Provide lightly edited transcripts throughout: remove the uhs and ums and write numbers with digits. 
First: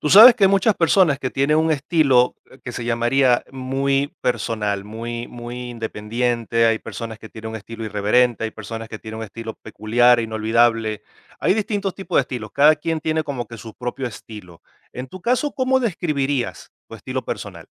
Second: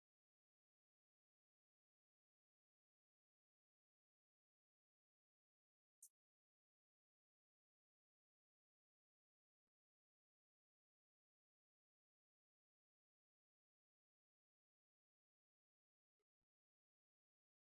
Tú sabes que hay muchas personas que tienen un estilo que se llamaría muy personal, muy independiente. Hay personas que tienen un estilo irreverente, hay personas que tienen un estilo peculiar, inolvidable. Hay distintos tipos de estilos. Cada quien tiene como que su propio estilo. En tu caso, ¿cómo describirías tu estilo personal?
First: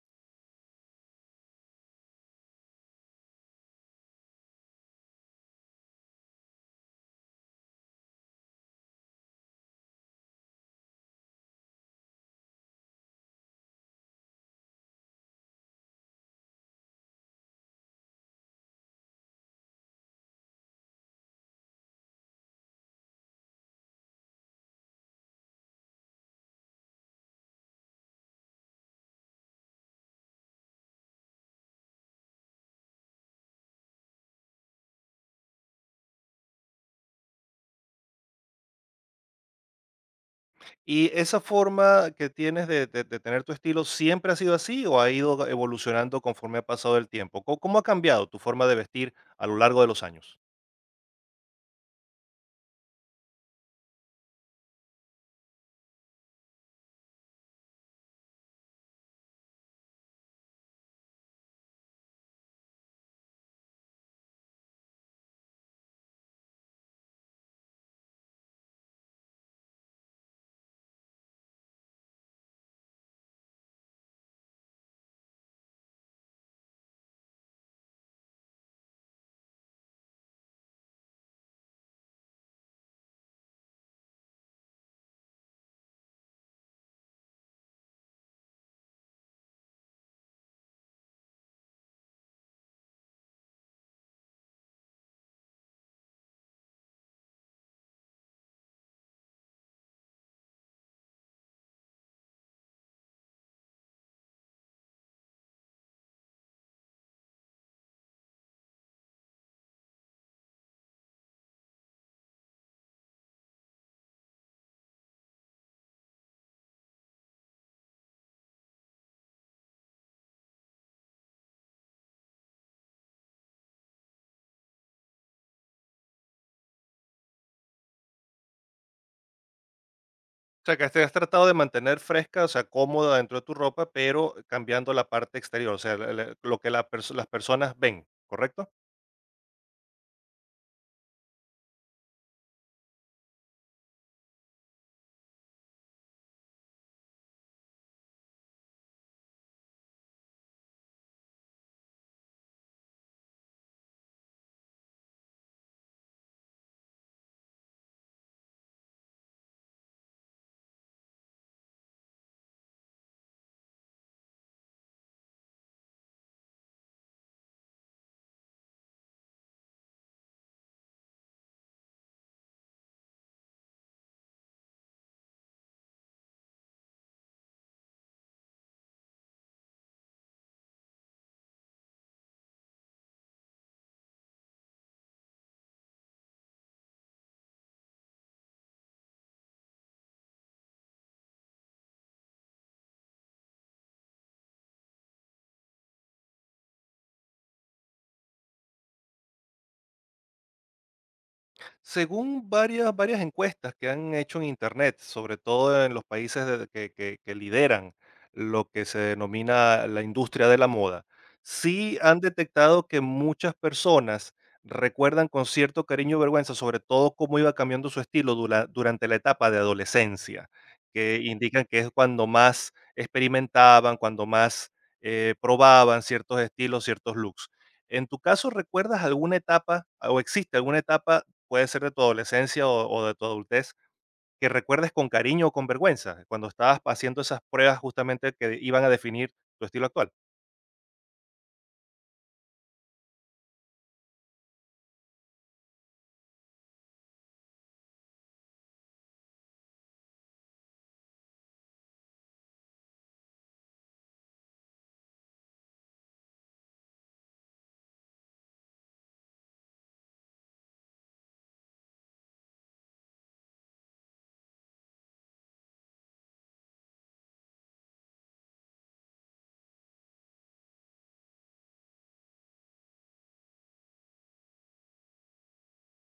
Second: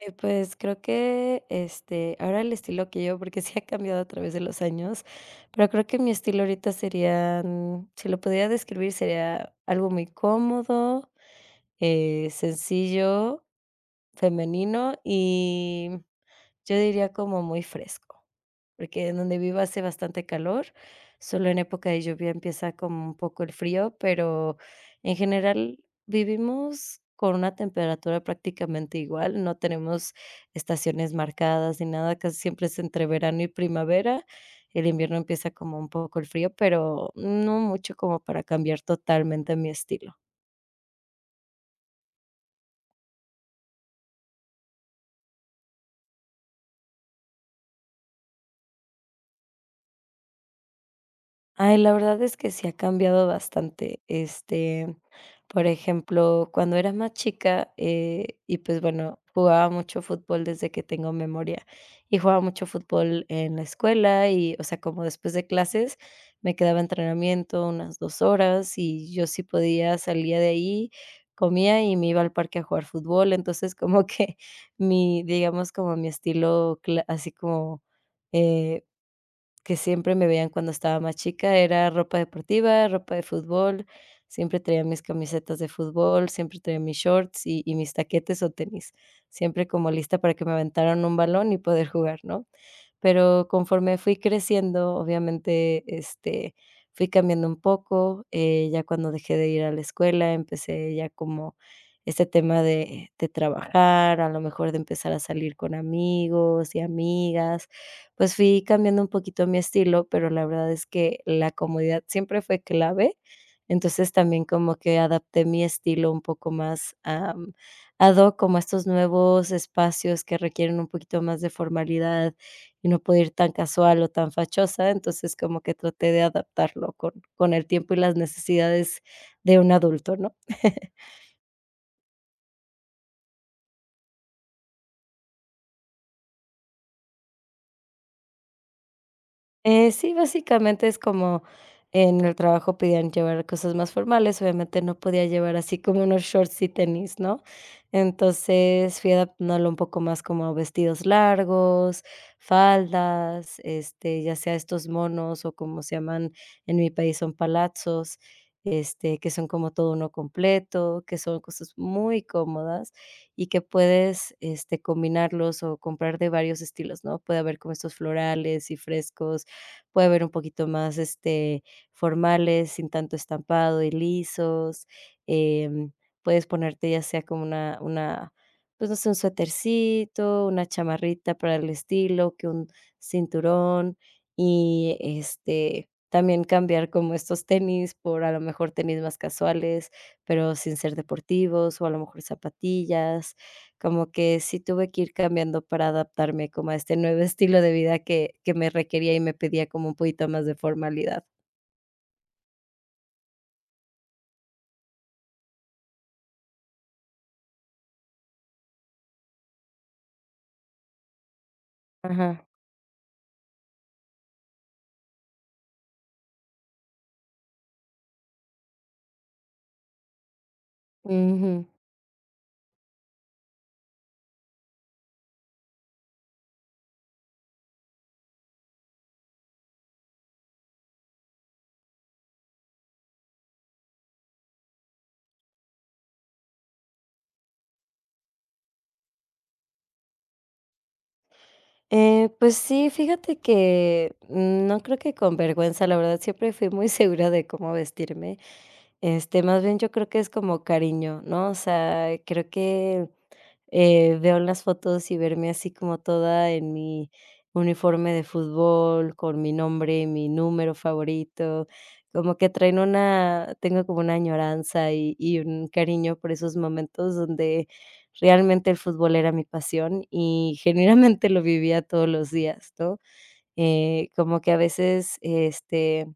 Pues creo que, ahora el estilo que yo porque sí ha cambiado a través de los años, pero creo que mi estilo ahorita serían, si lo pudiera describir, sería algo muy cómodo, sencillo, femenino y yo diría como muy fresco, porque en donde vivo hace bastante calor, solo en época de lluvia empieza como un poco el frío, pero en general vivimos con una temperatura prácticamente igual, no tenemos estaciones marcadas ni nada, casi siempre es entre verano y primavera. El invierno empieza como un poco el frío, pero no mucho como para cambiar totalmente mi estilo. ¿Y esa forma que tienes de tener tu estilo siempre ha sido así o ha ido evolucionando conforme ha pasado el tiempo? ¿Cómo ha cambiado tu forma de vestir a lo largo de los años? Ay, la verdad es que sí ha cambiado bastante. Por ejemplo, cuando era más chica, y pues bueno, jugaba mucho fútbol desde que tengo memoria. Y jugaba mucho fútbol en la escuela y, o sea, como después de clases, me quedaba entrenamiento unas 2 horas y yo sí podía, salía de ahí, comía y me iba al parque a jugar fútbol. Entonces, como que mi digamos, como mi estilo cla así como, eh que siempre me veían cuando estaba más chica era ropa deportiva, ropa de fútbol, siempre traía mis camisetas de fútbol, siempre traía mis shorts y mis taquetes o tenis, siempre como lista para que me aventaran un balón y poder jugar, ¿no? Pero conforme fui creciendo, obviamente, fui cambiando un poco, ya cuando dejé de ir a la escuela, empecé ya como este tema de trabajar, a lo mejor de empezar a salir con amigos y amigas, pues fui cambiando un poquito mi estilo, pero la verdad es que la comodidad siempre fue clave. Entonces también como que adapté mi estilo un poco más, ad hoc como a estos nuevos espacios que requieren un poquito más de formalidad y no puedo ir tan casual o tan fachosa. Entonces, como que traté de adaptarlo con el tiempo y las necesidades de un adulto, ¿no? O sea, que te has tratado de mantener fresca, o sea, cómoda dentro de tu ropa, pero cambiando la parte exterior, o sea, lo que las personas ven, ¿correcto? Sí, básicamente es como en el trabajo pedían llevar cosas más formales, obviamente no podía llevar así como unos shorts y tenis, ¿no? Entonces fui adaptándolo un poco más como a vestidos largos, faldas, ya sea estos monos o como se llaman en mi país son palazos, este, que son como todo uno completo, que son cosas muy cómodas y que puedes combinarlos o comprar de varios estilos, ¿no? Puede haber como estos florales y frescos, puede haber un poquito más, formales, sin tanto estampado y lisos. Em, Puedes ponerte ya sea como una, pues, no sé, un suétercito, una chamarrita para el estilo, que un cinturón y, también cambiar como estos tenis por, a lo mejor, tenis más casuales, pero sin ser deportivos, o a lo mejor zapatillas. Como que sí tuve que ir cambiando para adaptarme como a este nuevo estilo de vida que me requería y me pedía como un poquito más de formalidad. Según varias encuestas que han hecho en Internet, sobre todo en los países que lideran lo que se denomina la industria de la moda, sí han Ajá. detectado que muchas personas recuerdan con cierto cariño y vergüenza, sobre todo cómo iba cambiando su estilo durante la etapa de adolescencia, que Ujú. indican que es cuando más experimentaban, cuando más probaban ciertos estilos, ciertos looks. En tu caso, ¿recuerdas alguna etapa o existe alguna etapa puede ser de tu adolescencia o de tu adultez, que recuerdes con cariño o con vergüenza, cuando estabas haciendo esas pruebas justamente que iban a definir tu estilo actual? Pues sí, fíjate que no creo que con vergüenza, la verdad siempre fui muy segura de cómo vestirme. Más bien yo creo que es como cariño, ¿no? O sea, creo que veo las fotos y verme así como toda en mi uniforme de fútbol, con mi nombre y mi número favorito, como que traen una, tengo como una añoranza y un cariño por esos momentos donde realmente el fútbol era mi pasión y genuinamente lo vivía todos los días, ¿no? Como que a veces,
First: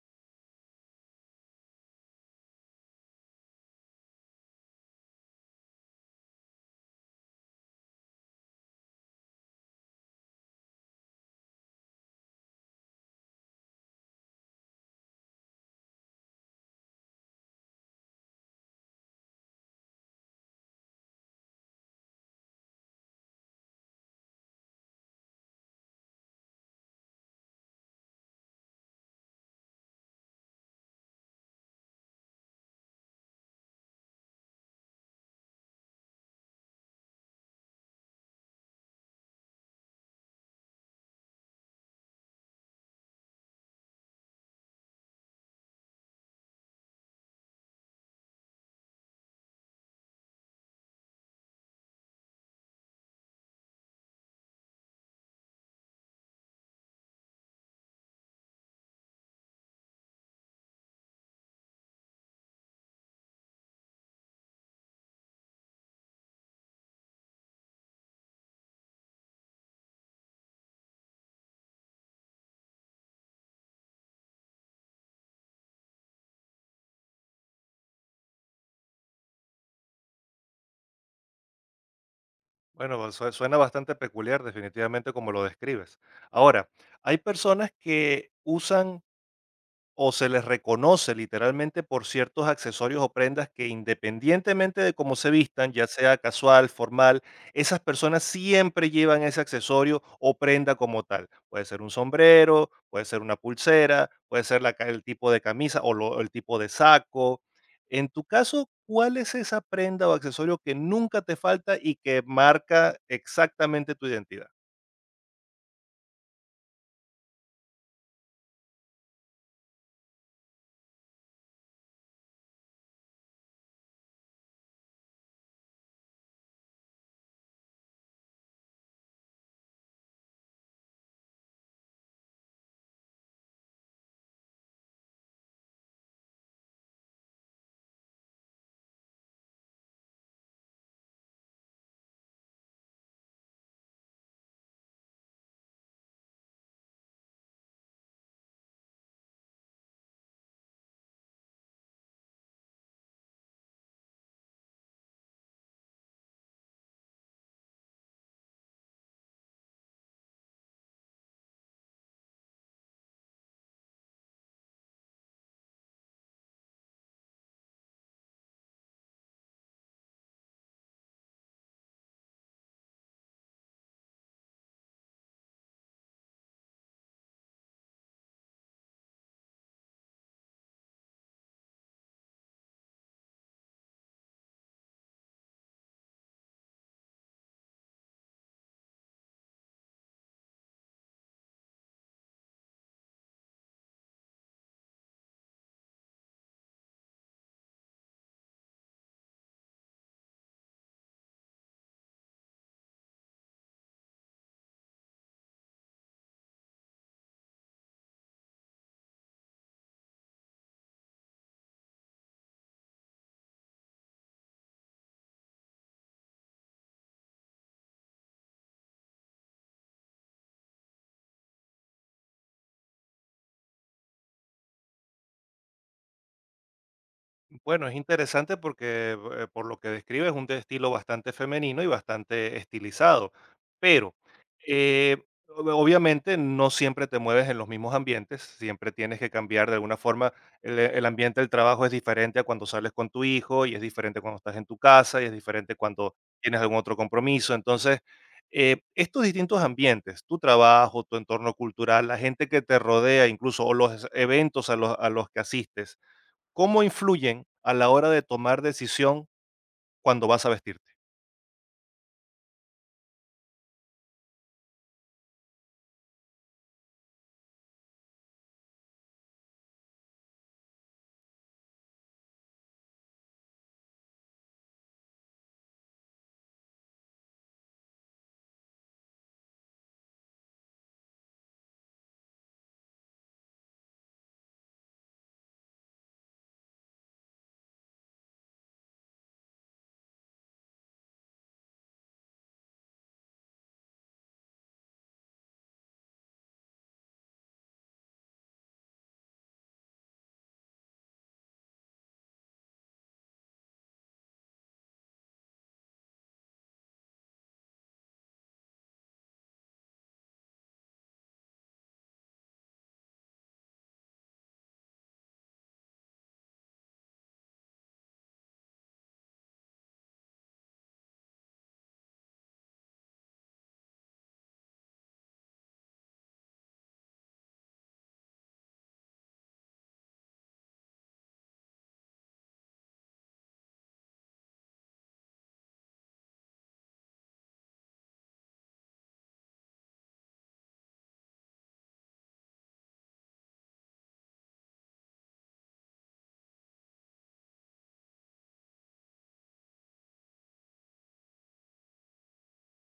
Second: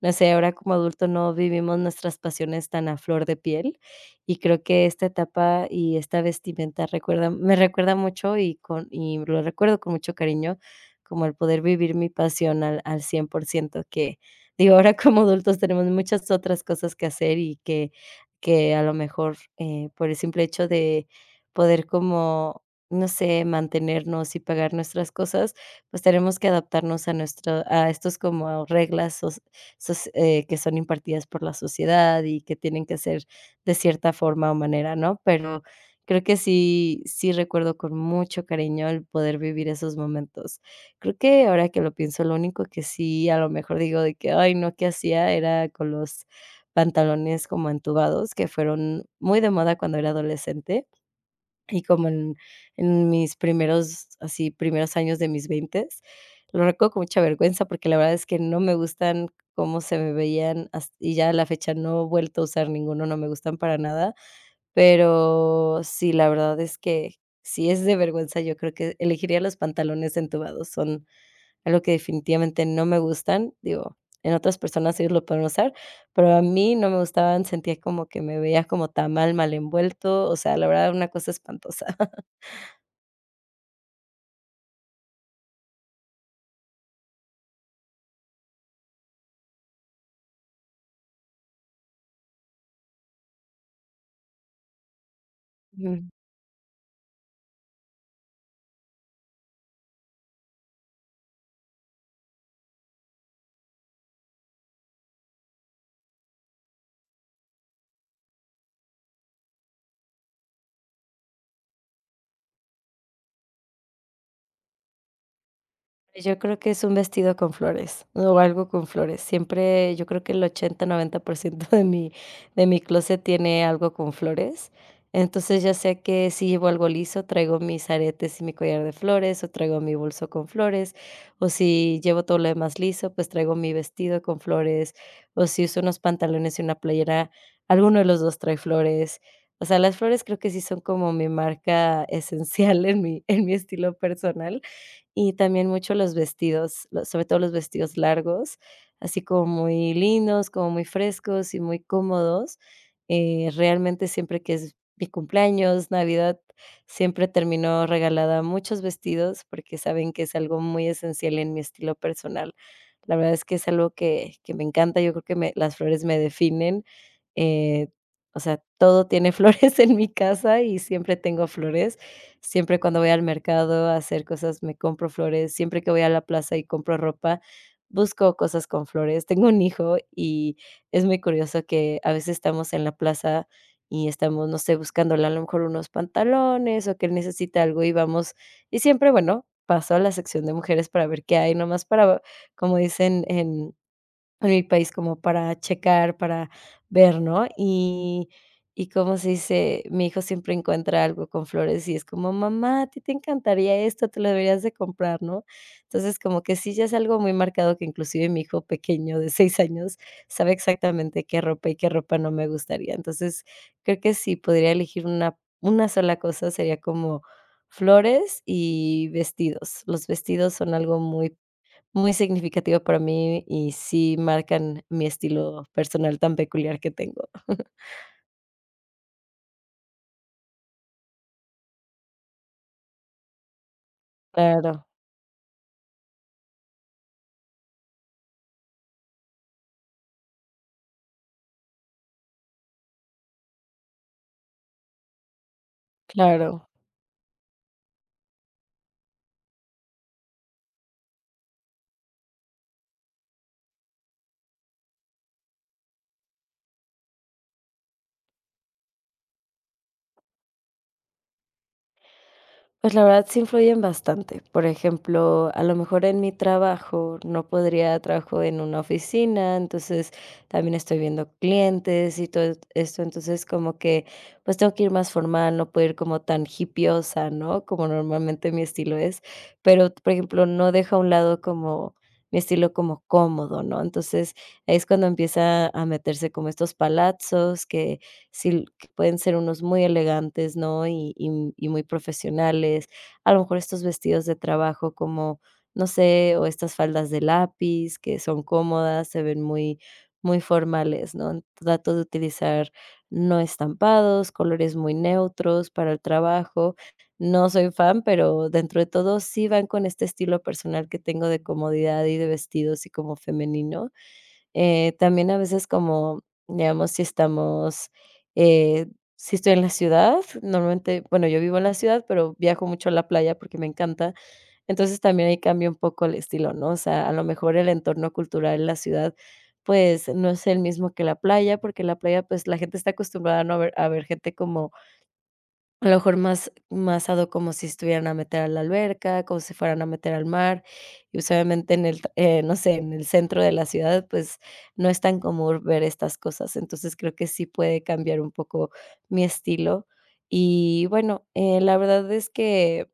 no sé, ahora como adulto no vivimos nuestras pasiones tan a flor de piel, y creo que esta etapa y esta vestimenta recuerda me recuerda mucho y con y lo recuerdo con mucho cariño, como el poder vivir mi pasión al 100% que, digo, ahora como adultos tenemos muchas otras cosas que hacer y que a lo mejor, por el simple hecho de poder como, no sé, mantenernos y pagar nuestras cosas, pues tenemos que adaptarnos a nuestro a estos como reglas soc soc que son impartidas por la sociedad y que tienen que ser de cierta forma o manera, ¿no? Pero creo que sí recuerdo con mucho cariño el poder vivir esos momentos. Creo que ahora que lo pienso, lo único que sí, a lo mejor digo de que: "Ay, no, ¿qué hacía?", era con los pantalones como entubados, que fueron muy de moda cuando era adolescente. Y como en mis primeros, así, primeros años de mis veintes, lo recuerdo con mucha vergüenza, porque la verdad es que no me gustan cómo se me veían, has y ya a la fecha no he vuelto a usar ninguno, no me gustan para nada. Pero sí, la verdad es que si es de vergüenza, yo creo que elegiría los pantalones entubados, son algo que definitivamente no me gustan, digo, en otras personas ellos lo pueden usar, pero a mí no me gustaban, sentía como que me veía como tamal mal envuelto, o sea, la verdad, una cosa espantosa. Bueno, suena bastante peculiar definitivamente como lo describes. Ahora, hay personas que usan o se les reconoce literalmente por ciertos accesorios o prendas que independientemente de cómo se vistan, ya sea casual, formal, esas personas siempre llevan ese accesorio o prenda como tal. Puede ser un sombrero, puede ser una pulsera, puede ser el tipo de camisa o el tipo de saco. En tu caso, ¿cuál es esa prenda o accesorio que nunca te falta y que marca exactamente tu identidad? Pues, yo creo que es un vestido con flores, o algo con flores. Siempre, yo creo que el ochenta noventa por ciento de mi closet tiene algo con flores. Entonces, ya sea que si llevo algo liso, traigo mis aretes y mi collar de flores, o traigo mi bolso con flores, o si llevo todo lo demás liso, pues traigo mi vestido con flores, o si uso unos pantalones y una playera, alguno de los 2 trae flores. O sea, las flores creo que sí son como mi marca esencial en mi estilo personal. Y también mucho los vestidos, lo sobre todo los vestidos largos, así como muy lindos, como muy frescos y muy cómodos. Realmente siempre que es mi cumpleaños, Navidad, siempre termino regalada muchos vestidos porque saben que es algo muy esencial en mi estilo personal. La verdad es que es algo que me encanta, yo creo que me las flores me definen, eh, o sea, todo tiene flores en mi casa y siempre tengo flores. Siempre cuando voy al mercado a hacer cosas, me compro flores. Siempre que voy a la plaza y compro ropa, busco cosas con flores. Tengo un hijo y es muy curioso que a veces estamos en la plaza y estamos, no sé, buscándole a lo mejor unos pantalones o que él necesita algo y vamos y siempre, bueno, paso a la sección de mujeres para ver qué hay, nomás para, como dicen en el país como para checar, para ver, ¿no? Y cómo se dice, mi hijo siempre encuentra algo con flores y es como: "Mamá, a ti te encantaría esto, te lo deberías de comprar", ¿no? Entonces, como que sí, ya es algo muy marcado que inclusive mi hijo pequeño de 6 años sabe exactamente qué ropa y qué ropa no me gustaría. Entonces, creo que sí podría elegir una sola cosa, sería como flores y vestidos. Los vestidos son algo muy muy significativa para mí y sí marcan mi estilo personal tan peculiar que tengo. Bueno, es interesante porque por lo que describe es un estilo bastante femenino y bastante estilizado, pero Claro, eh, obviamente no siempre te mueves en los mismos ambientes, siempre tienes que cambiar de alguna forma. El ambiente del trabajo es diferente a cuando sales con tu hijo y es diferente cuando estás en tu casa y es diferente cuando tienes claro. algún otro compromiso. Entonces, estos distintos ambientes, tu trabajo, tu entorno cultural, la gente que te rodea, incluso o los eventos a los que asistes, ¿cómo influyen a la hora de tomar decisión cuando vas a vestirte? Pues la verdad sí influyen bastante. Por ejemplo, a lo mejor en mi trabajo no podría trabajo en una oficina, entonces también estoy viendo clientes y todo esto, entonces como que pues tengo que ir más formal, no puedo ir como tan hipiosa, ¿no? Como normalmente mi estilo es, pero por ejemplo no dejo a un lado como mi estilo como cómodo, ¿no? Entonces ahí es cuando empieza a meterse como estos palazos que si que pueden ser unos muy elegantes, ¿no? Y muy profesionales. A lo mejor estos vestidos de trabajo como, no sé, o estas faldas de lápiz que son cómodas, se ven muy muy formales, ¿no? Trato de utilizar no estampados, colores muy neutros para el trabajo. No soy fan, pero dentro de todo sí van con este estilo personal que tengo de comodidad y de vestidos y como femenino. También a veces como, digamos, si estamos, eh, si estoy en la ciudad, normalmente, bueno, yo vivo en la ciudad, pero viajo mucho a la playa porque me encanta. Entonces también ahí cambia un poco el estilo, ¿no? O sea, a lo mejor el entorno cultural en la ciudad, pues no es el mismo que la playa, porque en la playa, pues la gente está acostumbrada ¿no? A ver gente como a lo mejor más ado como si estuvieran a meter a la alberca, como si fueran a meter al mar, y pues, obviamente en el t no sé, en el centro de la ciudad, pues, no es tan común ver estas cosas. Entonces, creo que sí puede cambiar un poco mi estilo. Y bueno, la verdad es que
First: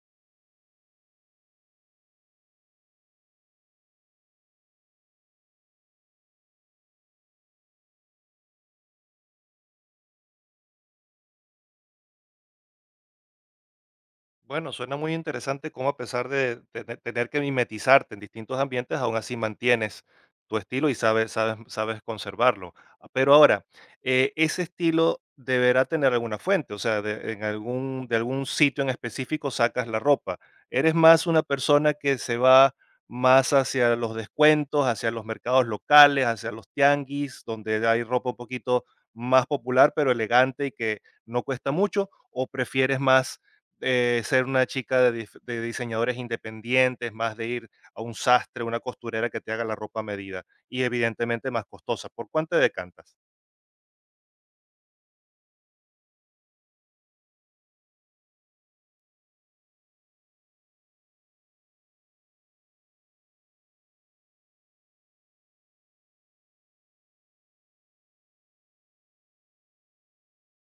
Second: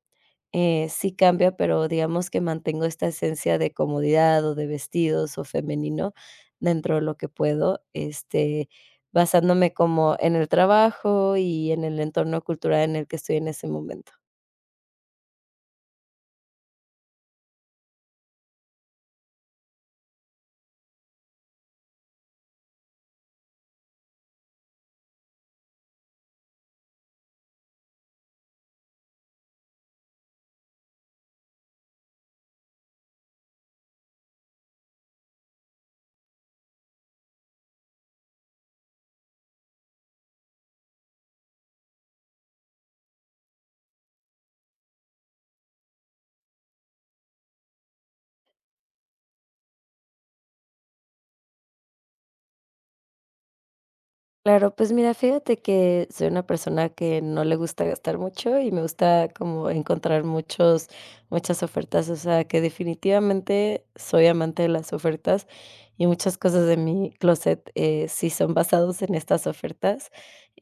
sí cambia, pero digamos que mantengo esta esencia de comodidad, o de vestidos, o femenino dentro de lo que puedo, basándome como en el trabajo y en el entorno cultural en el que estoy en ese momento. Bueno, suena muy interesante cómo a pesar de tener que mimetizarte en distintos ambientes, aún así mantienes tu estilo y sabes conservarlo. Ah, pero ahora, ese estilo deberá tener alguna fuente, o sea, de, en algún, de algún sitio en específico sacas la ropa. ¿Eres más una persona que se va más hacia los descuentos, hacia los mercados locales, hacia los tianguis, donde hay ropa un poquito más popular, pero elegante y que no cuesta mucho? ¿O prefieres más ser una chica de, de diseñadores independientes, más de ir a un sastre, una costurera que te haga la ropa a medida y evidentemente más costosa? ¿Por cuánto te decantas? Claro, pues mira, fíjate que soy una persona que no le gusta gastar mucho y me gusta como encontrar muchos muchas ofertas, o sea, que definitivamente soy amante de las ofertas y muchas cosas de mi closet sí son basados en estas ofertas.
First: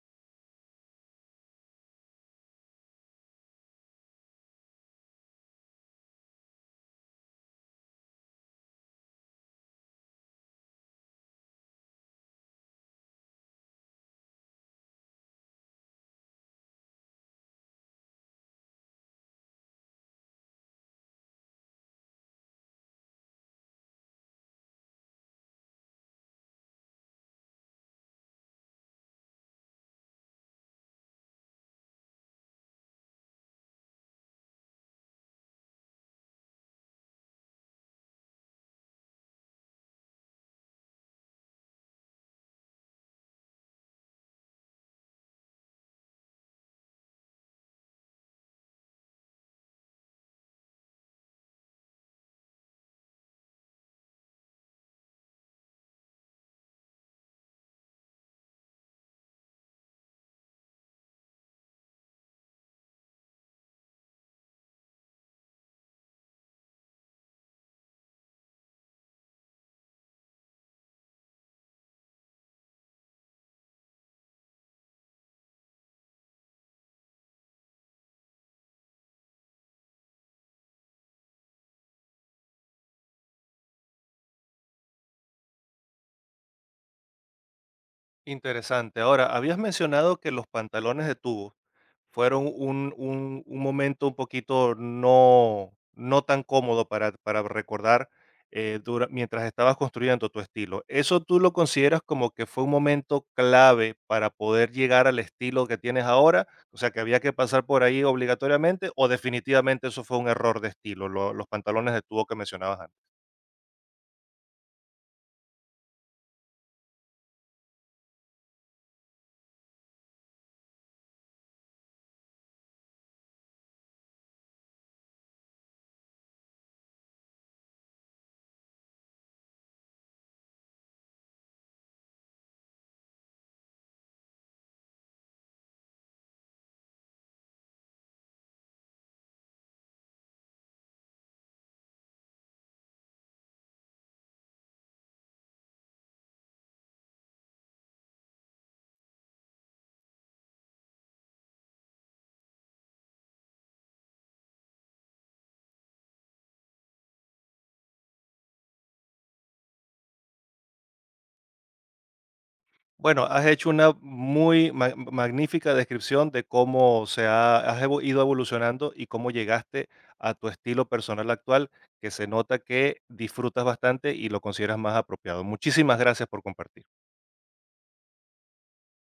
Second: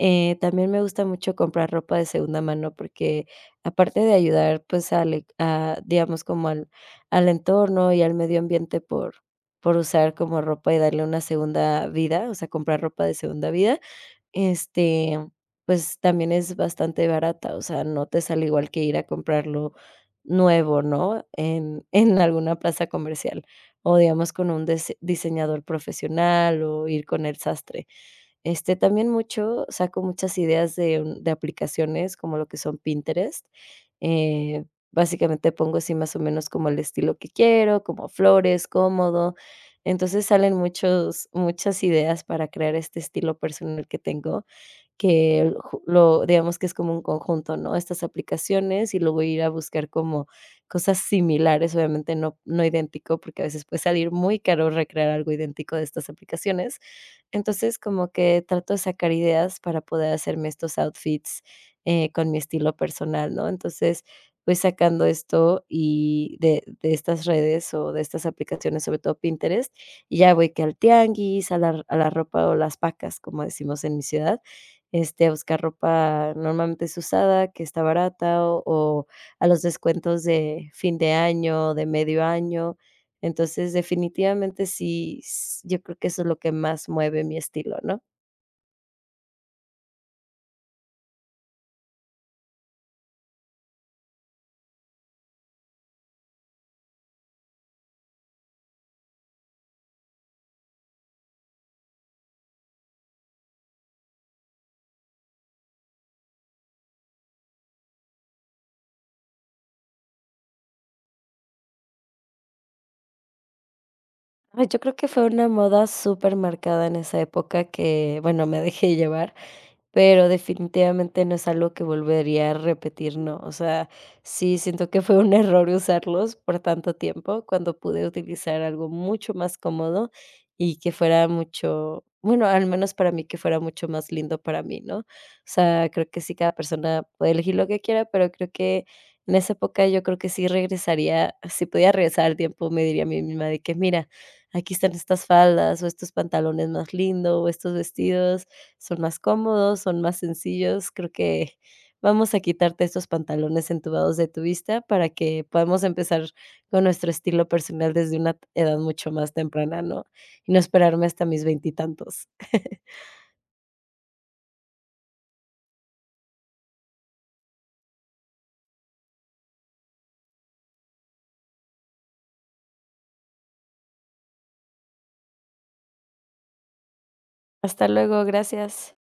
También me gusta mucho comprar ropa de segunda mano porque aparte de ayudar, pues, al e a, digamos, como al entorno y al medio ambiente por usar como ropa y darle una segunda vida, o sea, comprar ropa de segunda vida. Este, pues, también es bastante barata, o sea, no te sale igual que ir a comprarlo nuevo, ¿no? En en alguna plaza comercial, o digamos con un dise diseñador profesional, o ir con el sastre. También mucho saco muchas ideas de un de aplicaciones, como lo que son Pinterest, eh, básicamente pongo así más o menos como el estilo que quiero, como flores, cómodo. Entonces, salen muchos muchas ideas para crear este estilo personal que tengo que ju lo digamos que es como un conjunto, ¿no? Estas aplicaciones y luego ir a buscar como cosas similares, obviamente no idéntico, porque a veces puede salir muy caro recrear algo idéntico de estas aplicaciones. Entonces, como que trato de sacar ideas para poder hacerme estos outfits, con mi estilo personal, ¿no? Entonces, voy sacando esto y de estas redes o de estas aplicaciones, sobre todo Pinterest, y ya voy que al tianguis, a la ropa o las pacas, como decimos en mi ciudad, a buscar ropa normalmente es usada, que está barata, o a los descuentos de fin de año, de medio año. Entonces, definitivamente sí, s yo creo que eso es lo que más mueve mi estilo, ¿no? Interesante. Ahora, habías mencionado que los pantalones de tubo fueron un momento un poquito no tan cómodo para recordar, dura mientras estabas construyendo tu estilo. ¿Eso tú lo consideras como que fue un momento clave para poder llegar al estilo que tienes ahora? O sea, ¿que había que pasar por ahí obligatoriamente, o definitivamente eso fue un error de estilo, lo los pantalones de tubo que mencionabas antes? Ay, yo creo que fue una moda supermarcada en esa época que, bueno, me dejé llevar, pero definitivamente no es algo que volvería a repetir, no. O sea, sí siento que fue un error usarlos por tanto tiempo, cuando pude utilizar algo mucho más cómodo y que fuera mucho, bueno, al menos para mí, que fuera mucho más lindo para mí, ¿no? O sea, creo que sí, cada persona puede elegir lo que quiera, pero creo que en esa época yo creo que sí regresaría, si podía regresar al tiempo, me diría a mí misma de que, mira, aquí están estas faldas o estos pantalones más lindos o estos vestidos son más cómodos, son más sencillos. Creo que vamos a quitarte estos pantalones entubados de tu vista para que podamos empezar con nuestro estilo personal desde una edad mucho más temprana, ¿no? Y no esperarme hasta mis veintitantos. Bueno, has hecho una muy magnífica descripción de cómo se ha, has ido evolucionando y cómo llegaste a tu estilo personal actual, que se nota que disfrutas bastante y lo consideras más apropiado. Muchísimas gracias por compartir. Hasta luego, gracias.